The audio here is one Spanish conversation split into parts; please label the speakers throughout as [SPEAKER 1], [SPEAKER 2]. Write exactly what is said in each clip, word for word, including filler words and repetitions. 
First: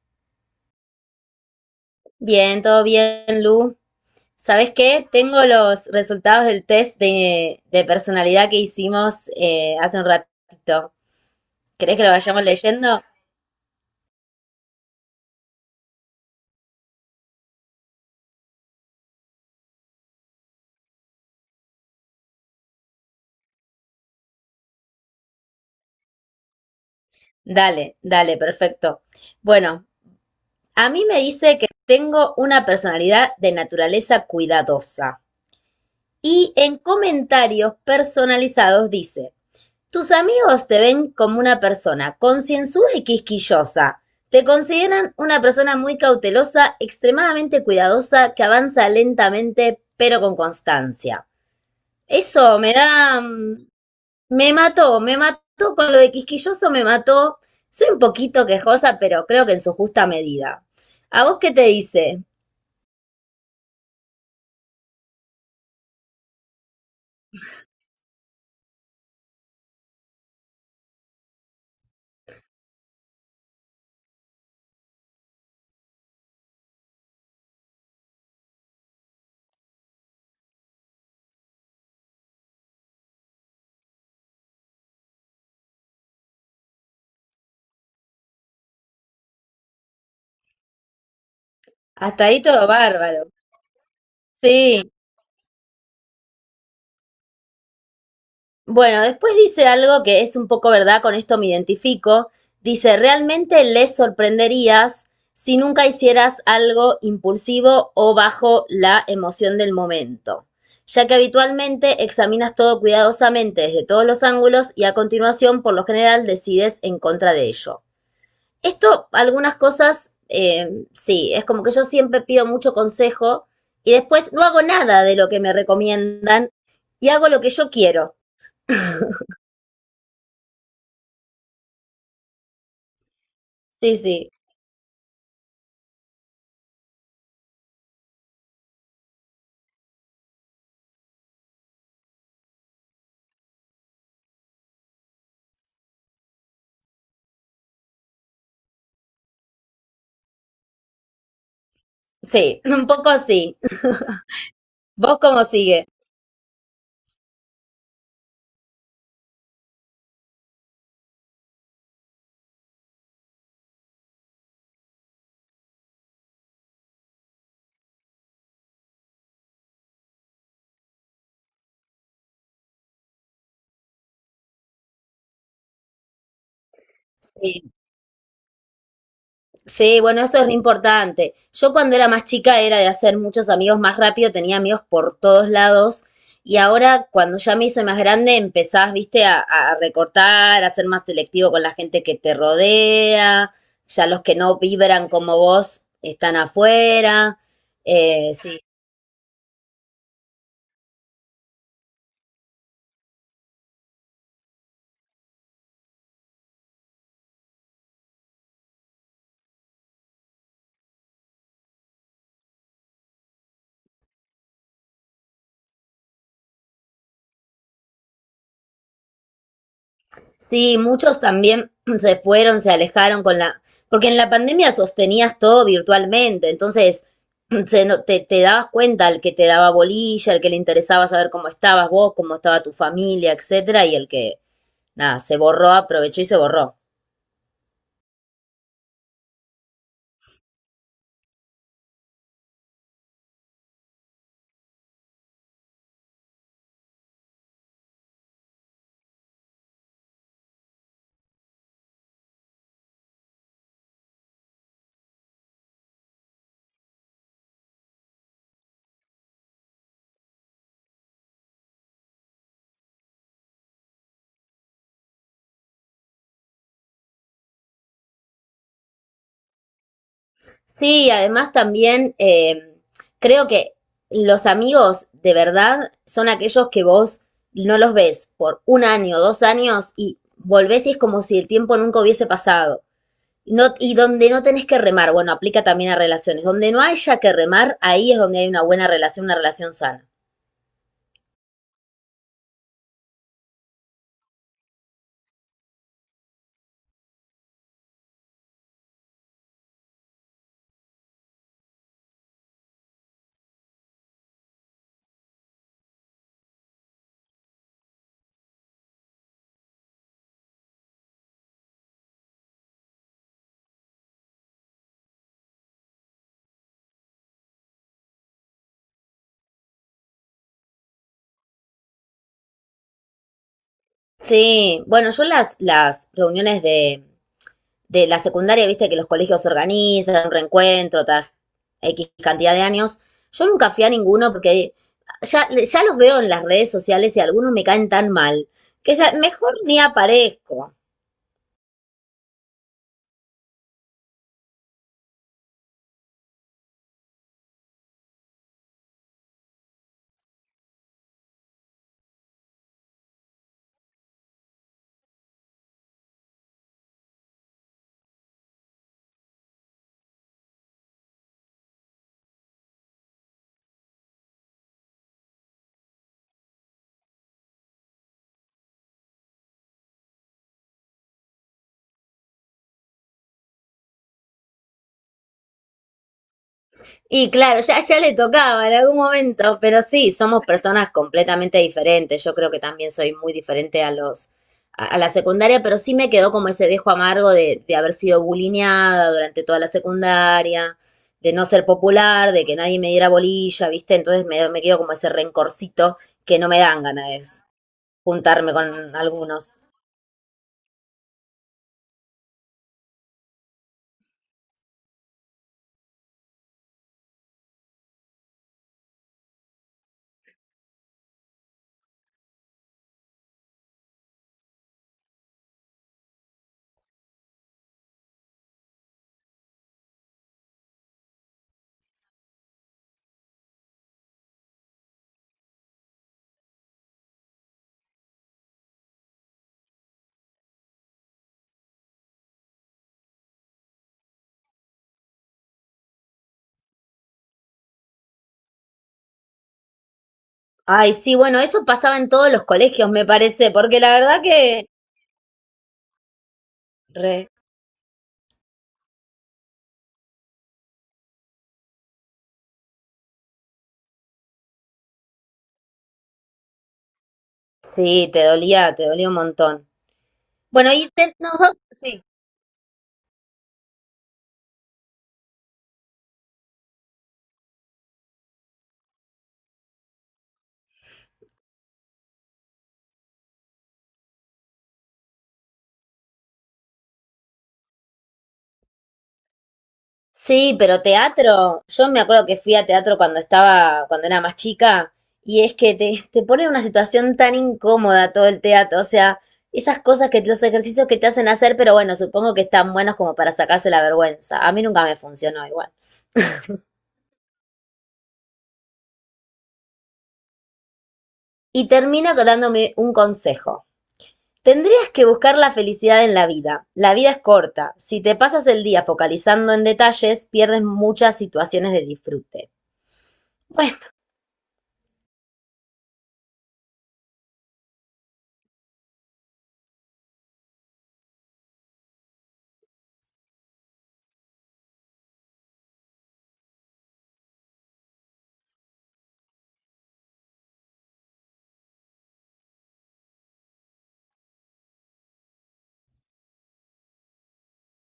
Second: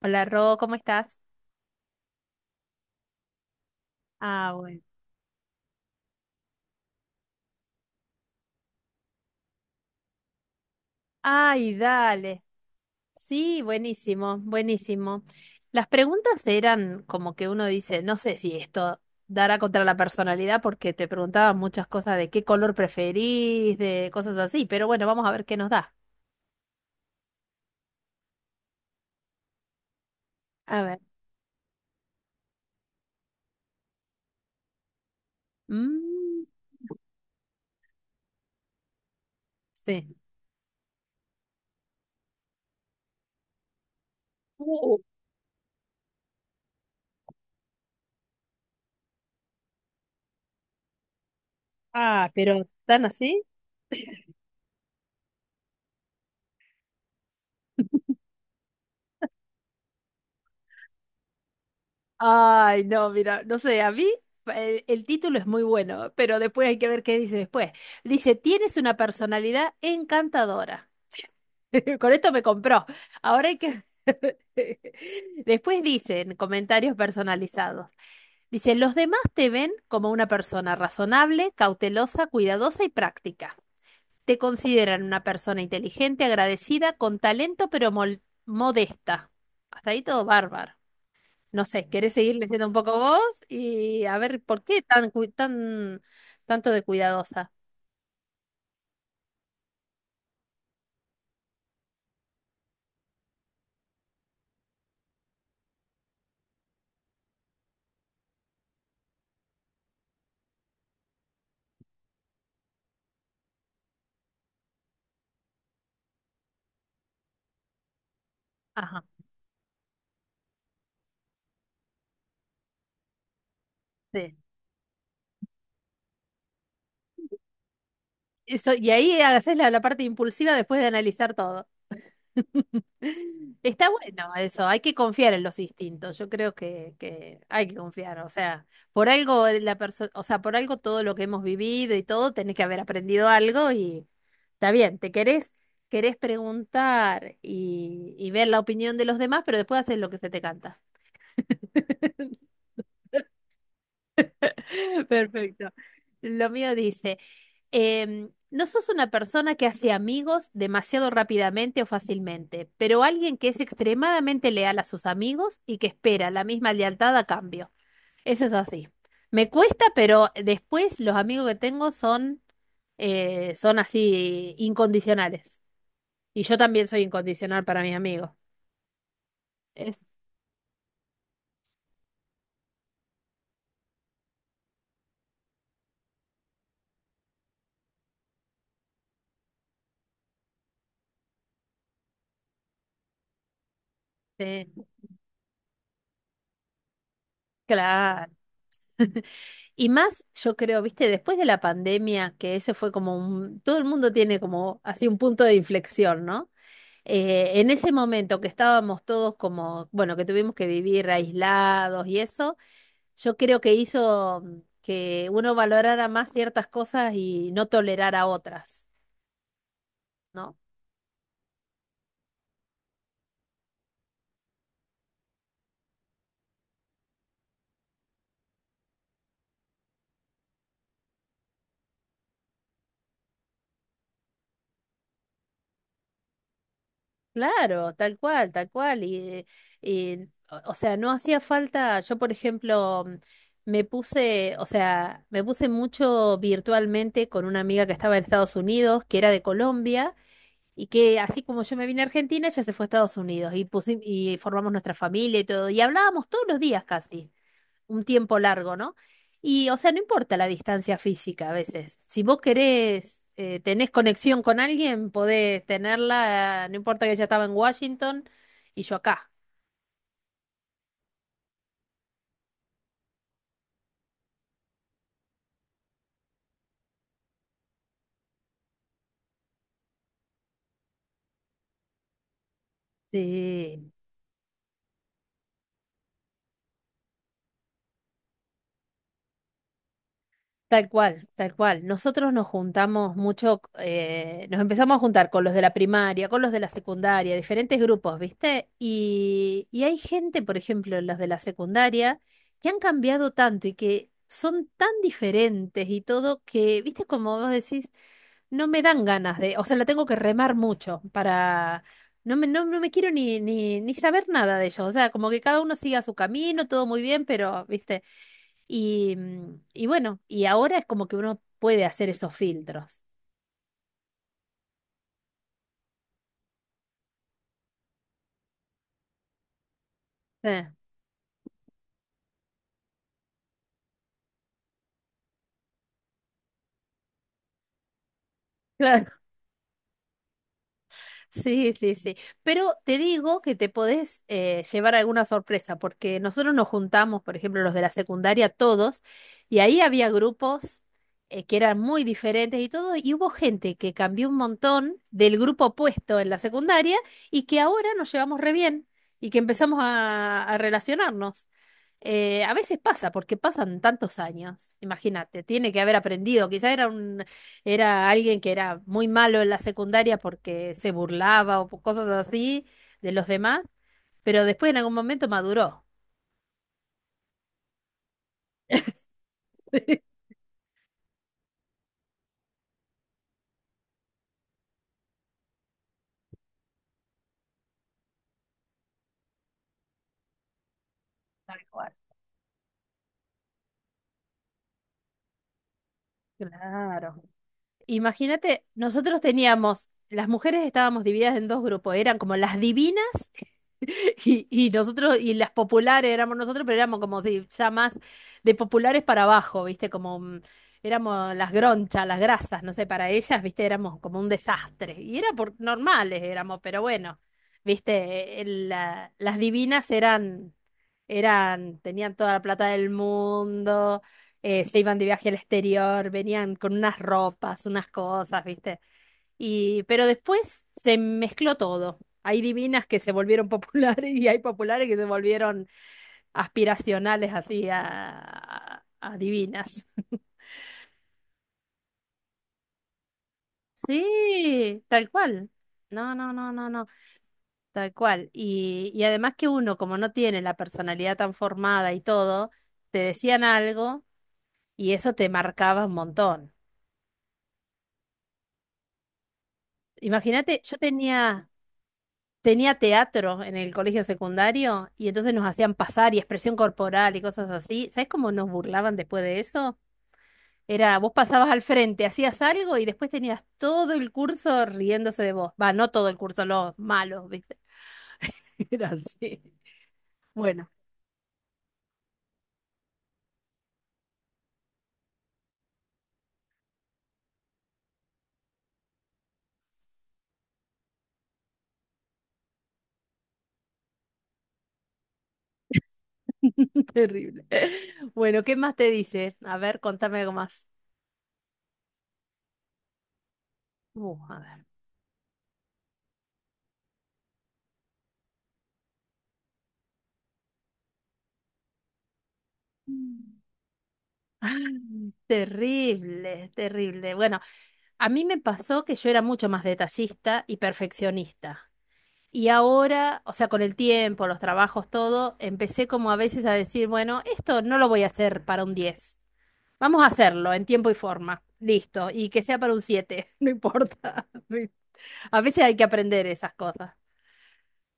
[SPEAKER 1] Hola, Ro, ¿cómo estás?
[SPEAKER 2] Bien, todo bien, Lu.
[SPEAKER 1] Ah,
[SPEAKER 2] ¿Sabes
[SPEAKER 1] bueno.
[SPEAKER 2] qué? Tengo los resultados del test de, de personalidad que hicimos eh, hace un ratito.
[SPEAKER 1] Ay,
[SPEAKER 2] ¿Querés que lo
[SPEAKER 1] dale.
[SPEAKER 2] vayamos leyendo?
[SPEAKER 1] Sí, buenísimo, buenísimo. Las preguntas eran como que uno dice, no sé si esto dará contra la personalidad porque te preguntaban muchas cosas de qué color preferís, de cosas así, pero bueno, vamos a ver qué nos da.
[SPEAKER 2] Dale, dale, perfecto. Bueno,
[SPEAKER 1] A
[SPEAKER 2] a
[SPEAKER 1] ver.
[SPEAKER 2] mí me dice que tengo una personalidad de naturaleza cuidadosa.
[SPEAKER 1] Mm,
[SPEAKER 2] Y en comentarios personalizados dice, Tus
[SPEAKER 1] sí.
[SPEAKER 2] amigos te ven como una persona concienzuda y quisquillosa. Te
[SPEAKER 1] Uh,
[SPEAKER 2] consideran una persona muy cautelosa, extremadamente cuidadosa, que avanza lentamente pero con constancia.
[SPEAKER 1] ah,
[SPEAKER 2] Eso
[SPEAKER 1] pero
[SPEAKER 2] me
[SPEAKER 1] ¿están
[SPEAKER 2] da...
[SPEAKER 1] así?
[SPEAKER 2] mm, Me mató, me mató con lo de quisquilloso, me mató. Soy un poquito quejosa, pero creo que en su justa medida. ¿A vos qué te dice?
[SPEAKER 1] Ay, no, mira, no sé, a mí eh, el, título es muy bueno, pero después hay que ver qué dice después. Dice, tienes una personalidad encantadora. Con esto me compró. Ahora hay que... Después dicen comentarios personalizados. Dice, los demás te ven como una persona razonable, cautelosa, cuidadosa y práctica. Te consideran una persona inteligente, agradecida, con talento, pero mol- modesta. Hasta ahí todo bárbaro. No sé, ¿querés
[SPEAKER 2] Hasta
[SPEAKER 1] seguir
[SPEAKER 2] ahí
[SPEAKER 1] leyendo
[SPEAKER 2] todo
[SPEAKER 1] un poco vos?
[SPEAKER 2] bárbaro.
[SPEAKER 1] Y a ver, ¿por qué
[SPEAKER 2] Sí.
[SPEAKER 1] tan, cu- tan tanto de cuidadosa?
[SPEAKER 2] Bueno, después dice algo que es un poco verdad, con esto me identifico. Dice, realmente les sorprenderías si nunca hicieras algo impulsivo o bajo la emoción del momento, ya que habitualmente examinas todo cuidadosamente desde todos los ángulos y a continuación, por lo general, decides en contra de ello.
[SPEAKER 1] Ajá,
[SPEAKER 2] Esto, algunas cosas, eh, sí, es como que yo siempre pido mucho consejo y después
[SPEAKER 1] sí.
[SPEAKER 2] no hago nada de lo que me recomiendan y hago lo que yo quiero.
[SPEAKER 1] Eso, y ahí haces la, la parte impulsiva después de analizar todo. Está
[SPEAKER 2] Sí, sí,
[SPEAKER 1] bueno eso, hay que confiar en los instintos. Yo creo que, que hay que confiar. O sea, por algo la perso- o sea, por algo todo lo que hemos vivido y todo, tenés que haber aprendido algo y está bien, te querés, querés preguntar y, y ver la opinión de los demás, pero después haces lo que se te canta.
[SPEAKER 2] Sí, un poco sí. ¿Vos cómo
[SPEAKER 1] Perfecto.
[SPEAKER 2] sigue?
[SPEAKER 1] Lo mío dice, em, no sos una persona que hace amigos demasiado rápidamente o fácilmente, pero alguien que es extremadamente leal a sus amigos y que espera la misma lealtad a cambio. Eso es así. Me cuesta, pero después los amigos que tengo son, eh, son así incondicionales. Y yo también soy incondicional
[SPEAKER 2] Sí.
[SPEAKER 1] para mis amigos.
[SPEAKER 2] Sí, bueno, eso es re importante. Yo cuando era más chica era de hacer muchos amigos más rápido, tenía amigos por todos lados. Y ahora, cuando ya me hice más grande, empezás, viste, a, a, recortar, a ser más selectivo con la gente que te rodea. Ya los que no
[SPEAKER 1] Este,
[SPEAKER 2] vibran como vos están afuera.
[SPEAKER 1] claro.
[SPEAKER 2] Eh, sí.
[SPEAKER 1] Y más, yo creo, viste, después de la pandemia, que ese fue como un, todo el mundo tiene como así un punto de inflexión, ¿no? Eh, en ese momento que estábamos todos como, bueno, que tuvimos que vivir aislados y eso, yo creo que hizo mm, que uno valorara más ciertas cosas y no tolerara otras, ¿no?
[SPEAKER 2] Sí, muchos también se fueron, se alejaron con la, porque en la pandemia sostenías todo virtualmente, entonces se no- te, te dabas cuenta el que te daba bolilla, el que le interesaba saber cómo estabas vos, cómo estaba tu familia, etcétera, y el que, nada, se borró, aprovechó y se borró.
[SPEAKER 1] Claro, tal cual, tal cual. Y, y, o o sea, no hacía falta, yo por ejemplo, mm, me puse, o sea, me puse mucho virtualmente con una amiga que estaba en Estados Unidos, que era de Colombia, y que así como yo me vine a Argentina, ella se fue a Estados Unidos y, pusi- y formamos nuestra familia y todo, y hablábamos todos los días casi un tiempo largo, ¿no? Y, o sea, no importa la distancia física a veces. Si vos querés, eh, tenés conexión con alguien, podés tenerla, eh, no importa que ella estaba en Washington y yo acá.
[SPEAKER 2] Sí, además también eh, creo que los amigos de verdad son aquellos que vos no los ves por un año, dos años y volvés y es como si el tiempo nunca hubiese pasado. No,
[SPEAKER 1] Sí,
[SPEAKER 2] y donde no tenés que remar, bueno, aplica también a relaciones. Donde no haya que remar, ahí es donde hay una buena relación, una relación sana.
[SPEAKER 1] tal cual, tal cual. Nosotros nos juntamos mucho, eh, nos empezamos a juntar con los de la primaria, con los de la secundaria, diferentes grupos, ¿viste? Y, y hay gente, por ejemplo, los de la secundaria, que han cambiado tanto y que son tan diferentes y todo que, ¿viste? Como vos decís, no me dan ganas de, o sea, la tengo que remar mucho para, no me, no, no me quiero ni, ni, ni saber nada de ellos, o sea, como que cada uno siga su camino, todo muy bien, pero, ¿viste? Y, mm, y bueno, y ahora es como que uno puede hacer esos filtros.
[SPEAKER 2] Sí, bueno, yo las, las, reuniones de, de la secundaria, viste que los colegios organizan,
[SPEAKER 1] Eh,
[SPEAKER 2] reencuentro, tras X cantidad de años. Yo nunca fui a ninguno porque ya, ya los veo en las redes sociales y algunos me caen tan mal que
[SPEAKER 1] claro.
[SPEAKER 2] esa- mejor ni aparezco.
[SPEAKER 1] Sí, sí, sí. Pero te digo que te podés eh, llevar alguna sorpresa, porque nosotros nos juntamos, por ejemplo, los de la secundaria, todos, y ahí había grupos eh, que eran muy diferentes y todo, y hubo gente que cambió un montón del grupo opuesto en la secundaria y que ahora nos llevamos re bien y que empezamos a, a relacionarnos. Eh, a veces pasa, porque pasan tantos años, imagínate, tiene que haber aprendido, quizá era un era alguien que era muy malo en la secundaria porque se burlaba o por cosas así de los demás, pero después en algún momento maduró.
[SPEAKER 2] Y claro, ya, ya le tocaba en algún momento, pero sí, somos personas completamente diferentes. Yo creo que también soy muy diferente a los, a, a, la secundaria, pero sí me quedó como ese dejo amargo de, de haber sido bulineada durante toda la secundaria, de no
[SPEAKER 1] Tal
[SPEAKER 2] ser
[SPEAKER 1] cual.
[SPEAKER 2] popular, de que nadie me diera bolilla, ¿viste? Entonces me, me quedó como ese rencorcito que no me dan ganas
[SPEAKER 1] Claro.
[SPEAKER 2] de juntarme
[SPEAKER 1] Imagínate,
[SPEAKER 2] con
[SPEAKER 1] nosotros
[SPEAKER 2] algunos.
[SPEAKER 1] teníamos, las mujeres estábamos divididas en dos grupos, eran como las divinas y, y nosotros, y las populares éramos nosotros, pero éramos como si ya más de populares para abajo, ¿viste? Como mm, éramos las gronchas, las grasas, no sé, para ellas, ¿viste? Éramos como un desastre. Y era por normales éramos, pero bueno, ¿viste? El- la- las divinas eran, eran, tenían toda la plata del mundo, eh, se iban de viaje al exterior, venían con unas ropas, unas cosas, ¿viste? Y, pero después se mezcló todo. Hay divinas que se volvieron populares y hay populares que se volvieron aspiracionales así a, a a divinas.
[SPEAKER 2] Ay, sí, bueno, eso pasaba en todos los colegios, me parece, porque la verdad que...
[SPEAKER 1] Sí, tal cual. No, no, no, no, no,
[SPEAKER 2] Re,
[SPEAKER 1] tal cual. Y, y además que uno, como no tiene la personalidad tan formada y todo, te decían algo y eso te marcaba un montón.
[SPEAKER 2] sí, te dolía, te dolía un montón.
[SPEAKER 1] Imagínate,
[SPEAKER 2] Bueno,
[SPEAKER 1] yo
[SPEAKER 2] y te-
[SPEAKER 1] tenía,
[SPEAKER 2] nosotros, sí.
[SPEAKER 1] tenía teatro en el colegio secundario y entonces nos hacían pasar y expresión corporal y cosas así. ¿Sabes cómo nos burlaban después de eso? Era, vos pasabas al frente, hacías algo y después tenías todo el curso riéndose de vos. Va, no todo el curso, los malos, ¿viste? Era así.
[SPEAKER 2] Sí,
[SPEAKER 1] Bueno,
[SPEAKER 2] pero teatro, yo me acuerdo que fui a teatro cuando estaba, cuando era más chica, y es que te, te pone en una situación tan incómoda todo el teatro, o sea, esas cosas que, los ejercicios que te hacen hacer, pero bueno, supongo que están buenos como para sacarse la vergüenza. A mí nunca me funcionó igual.
[SPEAKER 1] terrible. Bueno, ¿qué más te dice? A ver, contame algo más.
[SPEAKER 2] Y termino dándome un consejo.
[SPEAKER 1] Uh, a ver.
[SPEAKER 2] Tendrías que buscar la felicidad en la vida. La vida es corta. Si te pasas el día focalizando en detalles, pierdes muchas situaciones de disfrute. Bueno.
[SPEAKER 1] Terrible, terrible. Bueno, a mí me pasó que yo era mucho más detallista y perfeccionista. Y ahora, o sea, con el tiempo, los trabajos, todo, empecé como a veces a decir, bueno, esto no lo voy a hacer para un diez, vamos a hacerlo en tiempo y forma. Listo. Y que sea para un siete, no importa. A veces hay que aprender esas cosas.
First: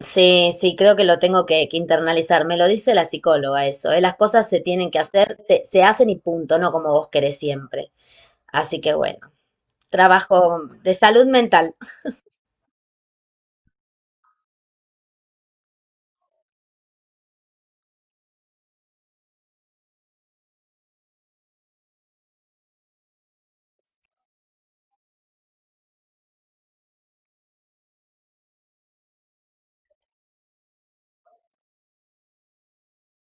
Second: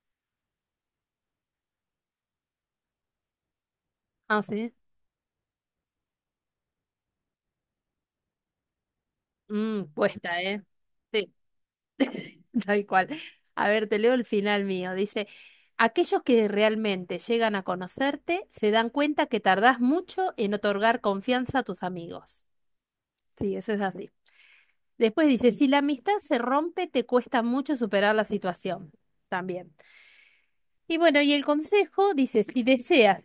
[SPEAKER 2] Sí, sí, creo que lo tengo que, que, internalizar. Me lo dice la psicóloga eso, ¿eh? Las
[SPEAKER 1] Ah,
[SPEAKER 2] cosas se
[SPEAKER 1] sí.
[SPEAKER 2] tienen que hacer, se, se hacen y punto, no como vos querés siempre. Así que bueno,
[SPEAKER 1] Mm, cuesta,
[SPEAKER 2] trabajo
[SPEAKER 1] ¿eh?
[SPEAKER 2] de salud
[SPEAKER 1] Sí,
[SPEAKER 2] mental.
[SPEAKER 1] tal cual. A ver, te leo el final mío. Dice, aquellos que realmente llegan a conocerte se dan cuenta que tardás mucho en otorgar confianza a tus amigos. Sí, eso es así. Después dice, si la amistad se rompe, te cuesta mucho superar la situación. También. Y bueno, y el consejo dice, si deseas.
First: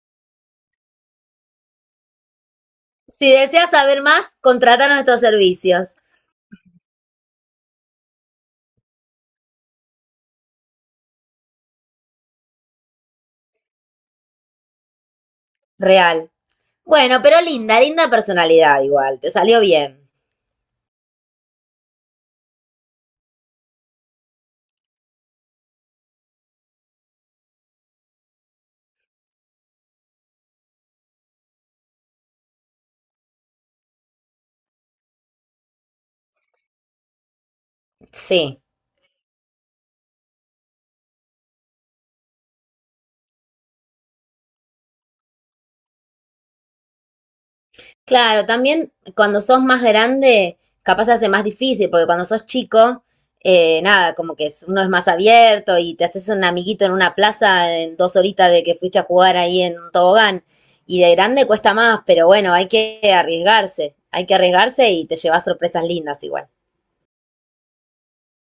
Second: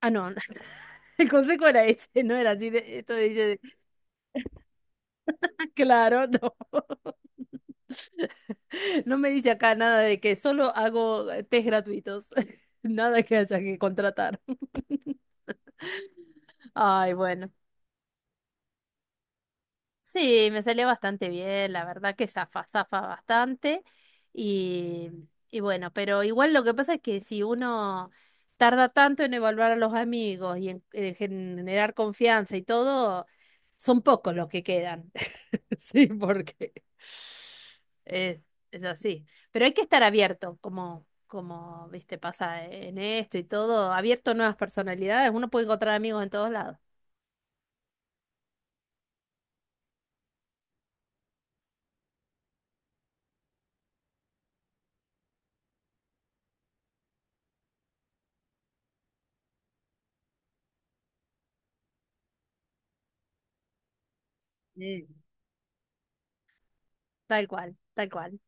[SPEAKER 1] Ah, no, el consejo era ese, no era así. de- Esto
[SPEAKER 2] Si
[SPEAKER 1] dice,
[SPEAKER 2] deseas saber más, contrata nuestros servicios.
[SPEAKER 1] claro, no. No me dice acá nada de que solo hago eh, test gratuitos. Nada que haya que contratar.
[SPEAKER 2] Real.
[SPEAKER 1] Ay,
[SPEAKER 2] Bueno, pero
[SPEAKER 1] bueno.
[SPEAKER 2] linda, linda personalidad igual, te salió bien.
[SPEAKER 1] Sí, me salió bastante bien, la verdad que zafa, zafa bastante. Y, y bueno, pero igual lo que pasa es que si uno tarda tanto en evaluar a los amigos y en, en generar confianza y todo, son pocos los que quedan. Sí, porque es,
[SPEAKER 2] Sí.
[SPEAKER 1] es así. Pero hay que estar abierto, como, como, viste, pasa en esto y todo, abierto a nuevas personalidades. Uno puede encontrar amigos en todos lados.
[SPEAKER 2] Claro, también cuando sos más grande, capaz se hace más difícil, porque cuando sos chico, eh, nada, como que es- uno es más abierto y te haces un amiguito en una plaza en dos horitas de que fuiste a jugar ahí en un tobogán. Y de grande cuesta más, pero bueno, hay que arriesgarse, hay que arriesgarse y
[SPEAKER 1] Sí.
[SPEAKER 2] te llevas sorpresas lindas igual.
[SPEAKER 1] Tal cual, tal cual.